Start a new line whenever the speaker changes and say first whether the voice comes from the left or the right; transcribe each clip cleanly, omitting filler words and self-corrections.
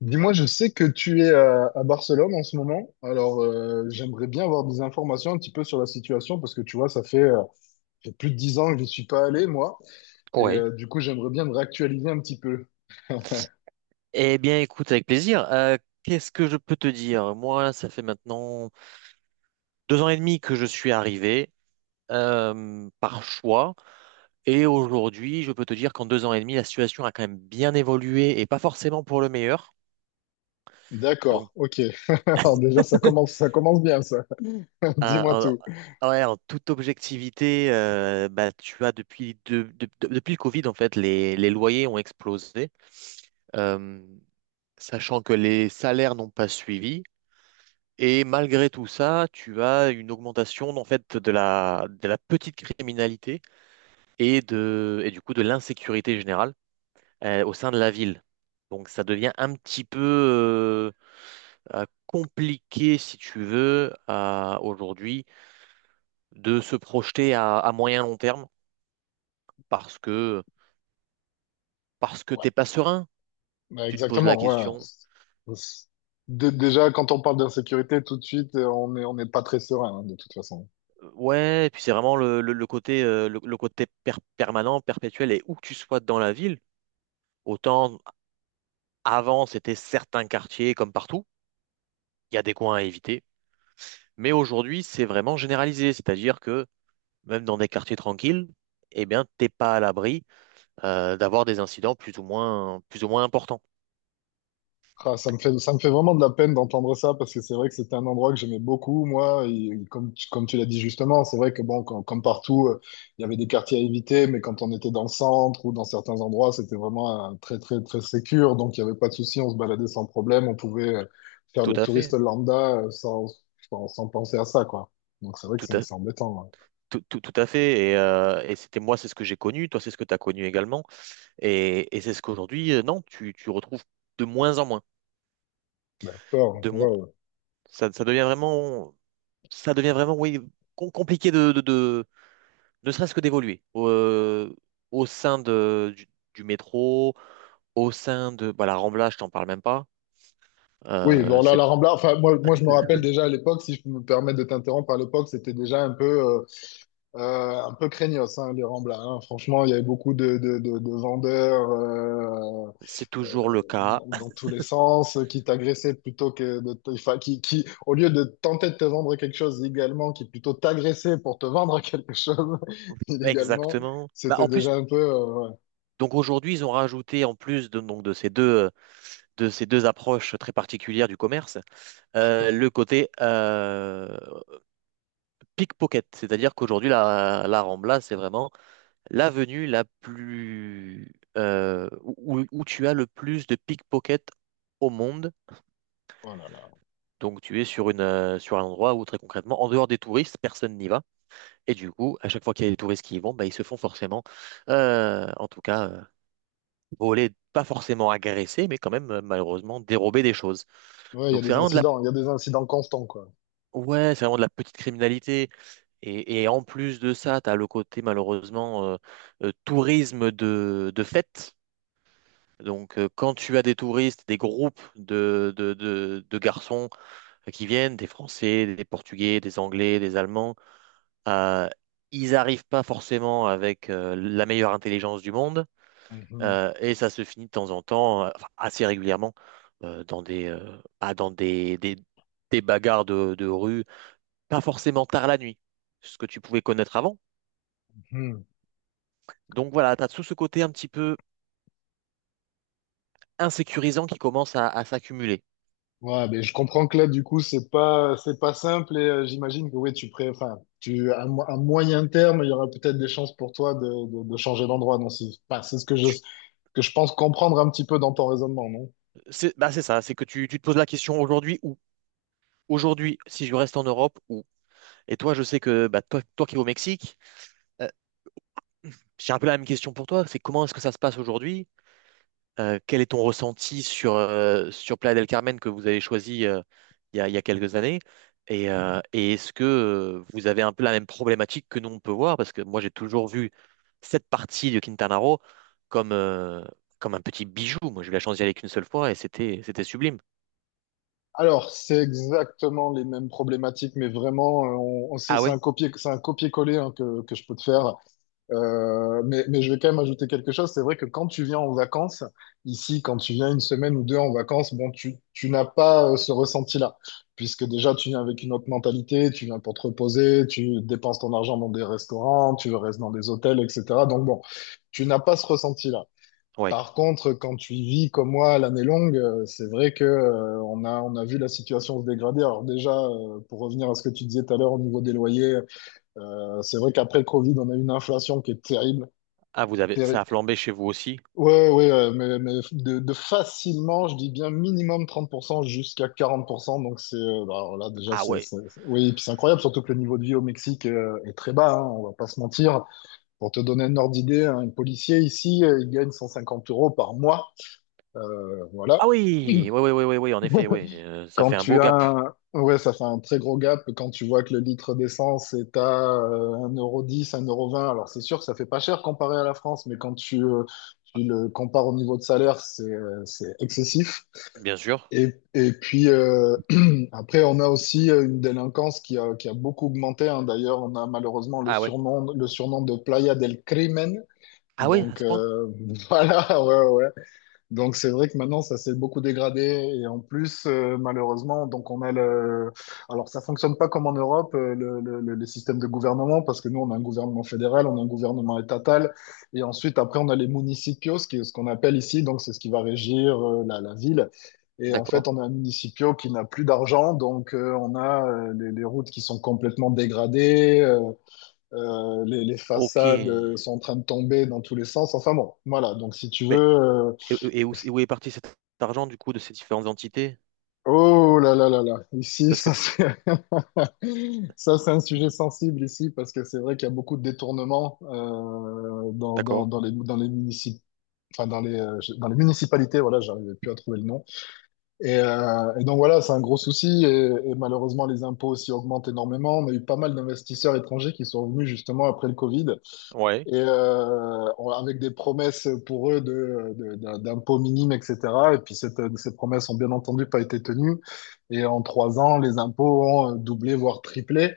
left: Dis-moi, je sais que tu es à Barcelone en ce moment, alors j'aimerais bien avoir des informations un petit peu sur la situation parce que tu vois, ça fait plus de 10 ans que je n'y suis pas allé, moi, et
right: Oui.
left: du coup, j'aimerais bien me réactualiser un petit peu.
right: Eh bien, écoute, avec plaisir. Qu'est-ce que je peux te dire? Moi, ça fait maintenant deux ans et demi que je suis arrivé par choix. Et aujourd'hui, je peux te dire qu'en deux ans et demi, la situation a quand même bien évolué et pas forcément pour le meilleur. Donc,
left: D'accord, ok. Alors déjà, ça commence bien, ça. Dis-moi
right: euh,
left: tout.
right: ouais, en toute objectivité, bah, tu as depuis, depuis le Covid, en fait, les loyers ont explosé. Euh, sachant que les salaires n'ont pas suivi. Et malgré tout ça, tu as une augmentation en fait de de la petite criminalité et du coup de l'insécurité générale au sein de la ville. Donc ça devient un petit peu compliqué, si tu veux, aujourd'hui, de se projeter à moyen long terme parce que parce que
left: Ouais,
right: t'es pas serein.
left: bah,
right: Tu te poses la
left: exactement, ouais.
right: question. tu-
left: Déjà, quand on parle d'insécurité, tout de suite, on n'est pas très serein, hein, de toute façon.
right: Ouais, et puis c'est vraiment le côté le côté permanent, perpétuel, et où que tu sois dans la ville, autant. Avant, c'était certains quartiers, comme partout, il y a des coins à éviter. Mais aujourd'hui, c'est vraiment généralisé, c'est-à-dire que même dans des quartiers tranquilles, eh bien, t'es pas à l'abri d'avoir des incidents plus ou moins importants.
left: Ah, ça me fait vraiment de la peine d'entendre ça parce que c'est vrai que c'était un endroit que j'aimais beaucoup, moi. Et, comme, comme tu l'as dit justement, c'est vrai que bon, comme partout, il y avait des quartiers à éviter, mais quand on était dans le centre ou dans certains endroits, c'était vraiment très, très, très sécure. Donc il n'y avait pas de souci, on se baladait sans problème, on pouvait faire
right: Tout
left: le
right: à
left: touriste
right: fait,
left: lambda sans penser à ça, quoi. Donc c'est vrai que
right: tout à,
left: c'est embêtant, ouais.
right: tout à fait. Et c'était moi, c'est ce que j'ai connu, toi, c'est ce que tu as connu également. Et c'est ce qu'aujourd'hui, non, tu retrouves de moins en moins.
left: D'accord,
right: De moins,
left: waouh.
right: ça, ça devient vraiment, ça devient vraiment, oui, compliqué de, ne serait-ce que d'évoluer au sein du métro, au sein de bah, la Rambla, je t'en parle même pas.
left: Oui,
right: Euh,
left: bon là,
right: c'est,
left: la Rambla, enfin moi, moi je me rappelle déjà à l'époque, si je peux me permettre de t'interrompre, à l'époque c'était déjà un peu, euh, un peu craignos, hein, les Ramblas, hein. Franchement, il y avait beaucoup de vendeurs
right: c'est toujours le cas.
left: dans tous les sens qui t'agressaient plutôt que de enfin, qui, au lieu de tenter de te vendre quelque chose légalement, qui plutôt t'agressaient pour te vendre quelque chose illégalement,
right: Exactement. Bah,
left: c'était
right: en plus,
left: déjà un peu, ouais.
right: donc aujourd'hui, ils ont rajouté, en plus de, donc, de ces deux approches très particulières du commerce, le côté pickpocket. C'est-à-dire qu'aujourd'hui, la Rambla, c'est vraiment l'avenue la plus, où tu as le plus de pickpockets au monde.
left: Oh là là.
right: Donc tu es sur sur un endroit où très concrètement, en dehors des touristes, personne n'y va. Et du coup, à chaque fois qu'il y a des touristes qui y vont, bah, ils se font forcément, en tout cas, voler, pas forcément agresser, mais quand même malheureusement dérober des choses.
left: Ouais, il y a
right: Donc c'est
left: des
right: vraiment de la
left: incidents, il y a des incidents constants, quoi.
right: ouais, c'est vraiment de la petite criminalité. Et en plus de ça, tu as le côté malheureusement tourisme de fête. Donc quand tu as des touristes, des groupes de garçons qui viennent, des Français, des Portugais, des Anglais, des Allemands. Euh, Ils n'arrivent pas forcément avec la meilleure intelligence du monde,
left: Mhm.
right: et ça se finit de temps en temps, enfin, assez régulièrement, dans des, ah, dans des bagarres de rue, pas forcément tard la nuit, ce que tu pouvais connaître avant.
left: Mhm.
right: Donc voilà, tu as tout ce côté un petit peu insécurisant qui commence à s'accumuler.
left: Ouais, mais je comprends que là, du coup, c'est pas simple et j'imagine que oui, enfin, à moyen terme, il y aura peut-être des chances pour toi de changer d'endroit. Non, c'est, enfin, c'est ce
right: Tu-
left: que je pense comprendre un petit peu dans ton raisonnement, non?
right: C'est bah, c'est ça, c'est que tu te poses la question aujourd'hui, où? Aujourd'hui, si je reste en Europe, où? Et toi, je sais que bah, toi qui es au Mexique, euh, j'ai un peu la même question pour toi, c'est comment est-ce que ça se passe aujourd'hui? Quel est ton ressenti sur Playa del Carmen que vous avez choisi il y a quelques années? Et est-ce que vous avez un peu la même problématique que nous on peut voir? Parce que moi j'ai toujours vu cette partie de Quintana Roo comme, comme un petit bijou. Moi j'ai eu la chance d'y aller qu'une seule fois et c'était sublime.
left: Alors, c'est exactement les mêmes problématiques, mais vraiment,
right: Ah
left: c'est
right: ouais?
left: un copier, c'est un copier-coller hein, que je peux te faire. Mais je vais quand même ajouter quelque chose. C'est vrai que quand tu viens en vacances, ici, quand tu viens une semaine ou deux en vacances, bon, tu n'as pas ce ressenti-là, puisque déjà, tu viens avec une autre mentalité, tu viens pour te reposer, tu dépenses ton argent dans des restaurants, tu restes dans des hôtels, etc. Donc bon, tu n'as pas ce ressenti-là.
right: Ouais.
left: Par contre, quand tu vis comme moi l'année longue, c'est vrai que on a vu la situation se dégrader. Alors déjà, pour revenir à ce que tu disais tout à l'heure au niveau des loyers, c'est vrai qu'après le Covid, on a eu une inflation qui est terrible.
right: Ah vous avez,
left: Péri-
right: ça a flambé chez vous aussi?
left: Ouais, ouais, ouais, mais de facilement, je dis bien minimum 30% jusqu'à 40%. Donc, bah, alors là, déjà,
right: Ah ouais.
left: oui, et puis c'est incroyable, surtout que le niveau de vie au Mexique est très bas, hein, on va pas se mentir. Pour te donner un ordre d'idée, hein, un policier ici, il gagne 150 € par mois. Voilà.
right: Ah oui, oui, oui, oui, oui, oui, en effet, oui. Ça
left: Quand
right: fait un beau
left: tu
right: gap,
left: as Ouais, ça fait un très gros gap quand tu vois que le litre d'essence est à un euro dix, un euro vingt. Alors c'est sûr que ça fait pas cher comparé à la France, mais tu le compares au niveau de salaire, c'est excessif.
right: bien sûr.
left: Et puis après, on a aussi une délinquance qui a beaucoup augmenté, hein. D'ailleurs, on a malheureusement
right: Ah ouais.
left: le surnom de Playa del Crimen.
right: Ah ouais, à
left: Donc
right: ce point?
left: voilà, ouais, ouais. Donc c'est vrai que maintenant ça s'est beaucoup dégradé et en plus malheureusement donc on a le alors ça fonctionne pas comme en Europe les systèmes de gouvernement parce que nous on a un gouvernement fédéral, on a un gouvernement étatal et ensuite après on a les municipios, ce qui est ce qu'on appelle ici, donc c'est ce qui va régir la ville et en fait
right: D'accord.
left: on a un municipio qui n'a plus d'argent donc on a les routes qui sont complètement dégradées les
right: Ok.
left: façades
right: Mais
left: sont en train de tomber dans tous les sens. Enfin bon, voilà. Donc si tu veux,
right: et, et où est parti cet argent, du coup, de ces différentes entités?
left: oh là là là là, ici,
right: Parce que,
left: ça c'est ça c'est un sujet sensible ici parce que c'est vrai qu'il y a beaucoup de détournements
right: d'accord.
left: dans les enfin dans les municipalités. Voilà, j'arrivais plus à trouver le nom. Donc voilà, c'est un gros souci et, malheureusement les impôts aussi augmentent énormément. On a eu pas mal d'investisseurs étrangers qui sont venus justement après le Covid
right: Ouais.
left: et avec des promesses pour eux d'impôts minimes, etc. Et puis ces promesses ont bien entendu pas été tenues. Et en 3 ans, les impôts ont doublé, voire triplé.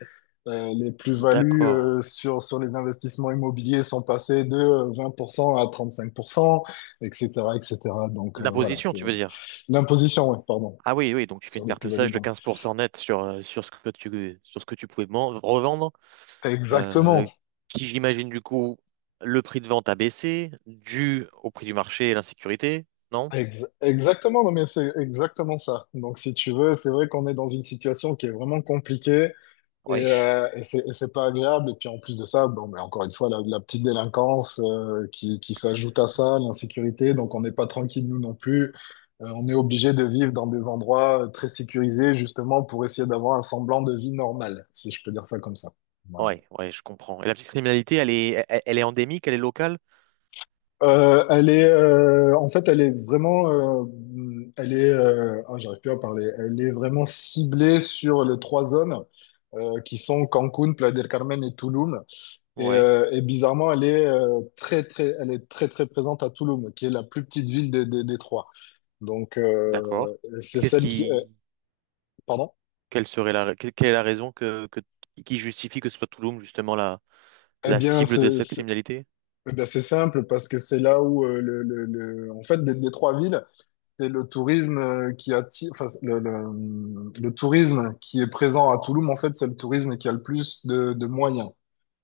left: Les plus-values
right: D'accord.
left: sur les investissements immobiliers sont passées de 20% à 35%, etc., etc. Donc voilà,
right: L'imposition,
left: c'est
right: tu veux dire?
left: l'imposition, ouais, pardon,
right: Ah oui, oui, donc tu fais une
left: sur les
right: perte
left: plus-values.
right: sage de
left: Donc.
right: 15% net sur ce que tu pouvais revendre, euh,
left: Exactement.
right: qui, j'imagine, du coup, le prix de vente a baissé, dû au prix du marché et l'insécurité, non?
left: Exactement, non mais c'est exactement ça. Donc si tu veux, c'est vrai qu'on est dans une situation qui est vraiment compliquée
right: Oui,
left: c'est c'est pas agréable. Et puis en plus de ça, bon, mais encore une fois, la petite délinquance qui s'ajoute à ça, l'insécurité, donc on n'est pas tranquille nous non plus. On est obligé de vivre dans des endroits très sécurisés justement pour essayer d'avoir un semblant de vie normale, si je peux dire ça comme ça. Voilà.
right: ouais, ouais, je comprends. Et la petite criminalité, elle est, elle est endémique, elle est locale?
left: En fait, elle est vraiment, elle est, ah, j'arrive plus à parler. Elle est vraiment ciblée sur les trois zones qui sont Cancun, Playa del Carmen et Tulum.
right: Ouais,
left: Bizarrement, elle est elle est très, très présente à Tulum, qui est la plus petite ville des trois. Donc,
right: d'accord.
left: c'est
right: Qu'est-ce
left: celle qui,
right: qui,
left: pardon?
right: quelle serait la, quelle quelle est la raison qui justifie que ce soit Tulum justement la,
left: Eh
right: la
left: bien,
right: cible de
left: c'est,
right: cette
left: c'est-
right: criminalité?
left: eh bien, c'est simple parce que c'est là où en fait, des trois villes, c'est le tourisme qui attire, enfin, le tourisme qui est présent à Toulouse, en fait, c'est le tourisme qui a le plus de moyens.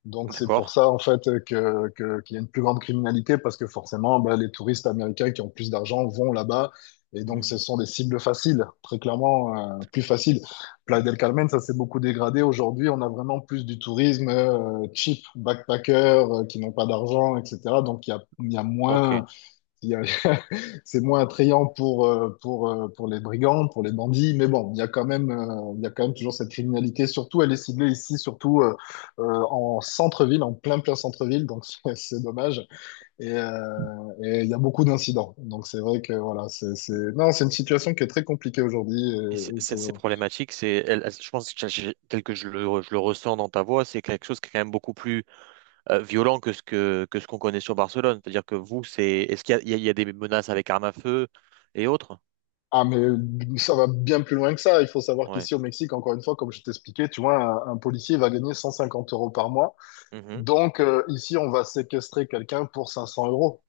left: Donc, c'est
right: D'accord.
left: pour ça, en fait, qu'il y a une plus grande criminalité parce que forcément, bah, les touristes américains qui ont plus d'argent vont là-bas. Et donc,
right: Hmm.
left: ce sont des cibles faciles, très clairement, plus faciles. Playa del Carmen, ça s'est beaucoup dégradé. Aujourd'hui, on a vraiment plus du tourisme cheap, backpacker, qui n'ont pas d'argent, etc. Donc, il y a
right: Ok.
left: moins. Il y a- C'est moins attrayant pour les brigands, pour les bandits, mais bon, il y a quand même toujours cette criminalité. Surtout, elle est ciblée ici, surtout euh, en centre-ville, en plein plein centre-ville, donc c'est dommage. Et, euh, il y a beaucoup d'incidents. Donc c'est vrai que voilà, non, c'est une situation qui est très compliquée aujourd'hui,
right: Ces problématiques, je pense que tel que je le ressens dans ta voix, c'est quelque chose qui est quand même beaucoup plus violent que que ce qu'on connaît sur Barcelone. C'est-à-dire que vous, est-ce qu'il y a, il y a des menaces avec armes à feu et autres?
left: ah, mais ça va bien plus loin que ça. Il faut savoir
right: Ouais.
left: qu'ici au Mexique, encore une fois, comme je t'expliquais, tu vois, un policier va gagner 150 € par mois.
right: Mhm.
left: Donc, ici, on va séquestrer quelqu'un pour 500 euros.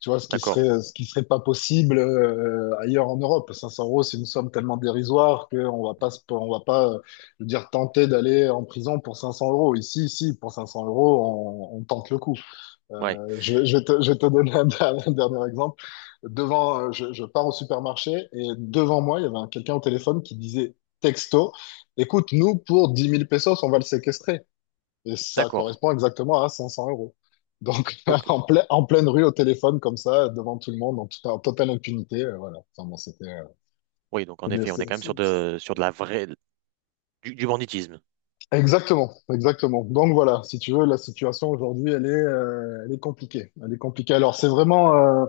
left: Tu vois,
right: D'accord.
left: ce qui serait pas possible ailleurs en Europe. 500 euros, c'est une somme tellement dérisoire qu'on va pas, je veux dire, tenter d'aller en prison pour 500 euros. Ici, pour 500 euros, on tente le coup.
right: Ouais.
left: Je vais te donner dernier un dernier exemple. Je pars au supermarché et devant moi, il y avait quelqu'un au téléphone qui disait texto, écoute, nous, pour 10 000 pesos, on va le séquestrer. Et ça
right: D'accord.
left: correspond exactement à 500 euros. Donc,
right: Ok.
left: en pleine rue, au téléphone, comme ça, devant tout le monde, en totale impunité, voilà. Enfin, bon,
right: Oui, donc en
left: c'était-
right: effet, on est
left: c'est-
right: quand même
left: c'est- c'est-
right: sur de la vraie, du banditisme.
left: exactement, exactement. Donc, voilà, si tu veux, la situation aujourd'hui, elle est compliquée. Elle est compliquée. Alors,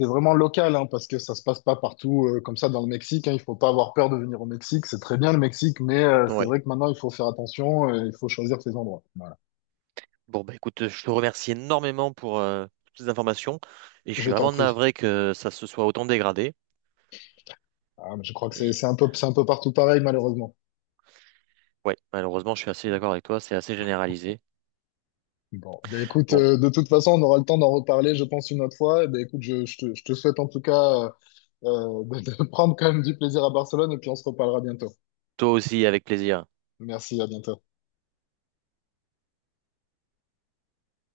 left: c'est vraiment local, hein, parce que ça se passe pas partout comme ça dans le Mexique, hein. Il faut pas avoir peur de venir au Mexique. C'est très bien le Mexique, mais c'est
right: Ouais.
left: vrai que maintenant, il faut faire attention, il faut choisir ses endroits. Voilà.
right: Bon, bah écoute, je te remercie énormément pour toutes ces informations et je
left: Je
right: suis
left: t'en
right: vraiment
left: prie.
right: navré que ça se soit autant dégradé.
left: Ah, mais je crois que
right: Et
left: c'est un peu partout pareil, malheureusement.
right: ouais, malheureusement, je suis assez d'accord avec toi, c'est assez généralisé.
left: Bon, ben écoute,
right: Bon,
left: de toute façon, on aura le temps d'en reparler, je pense, une autre fois. Eh ben écoute, je te souhaite en tout cas de prendre quand même du plaisir à Barcelone et puis on se reparlera bientôt.
right: toi aussi, avec plaisir.
left: Merci, à bientôt.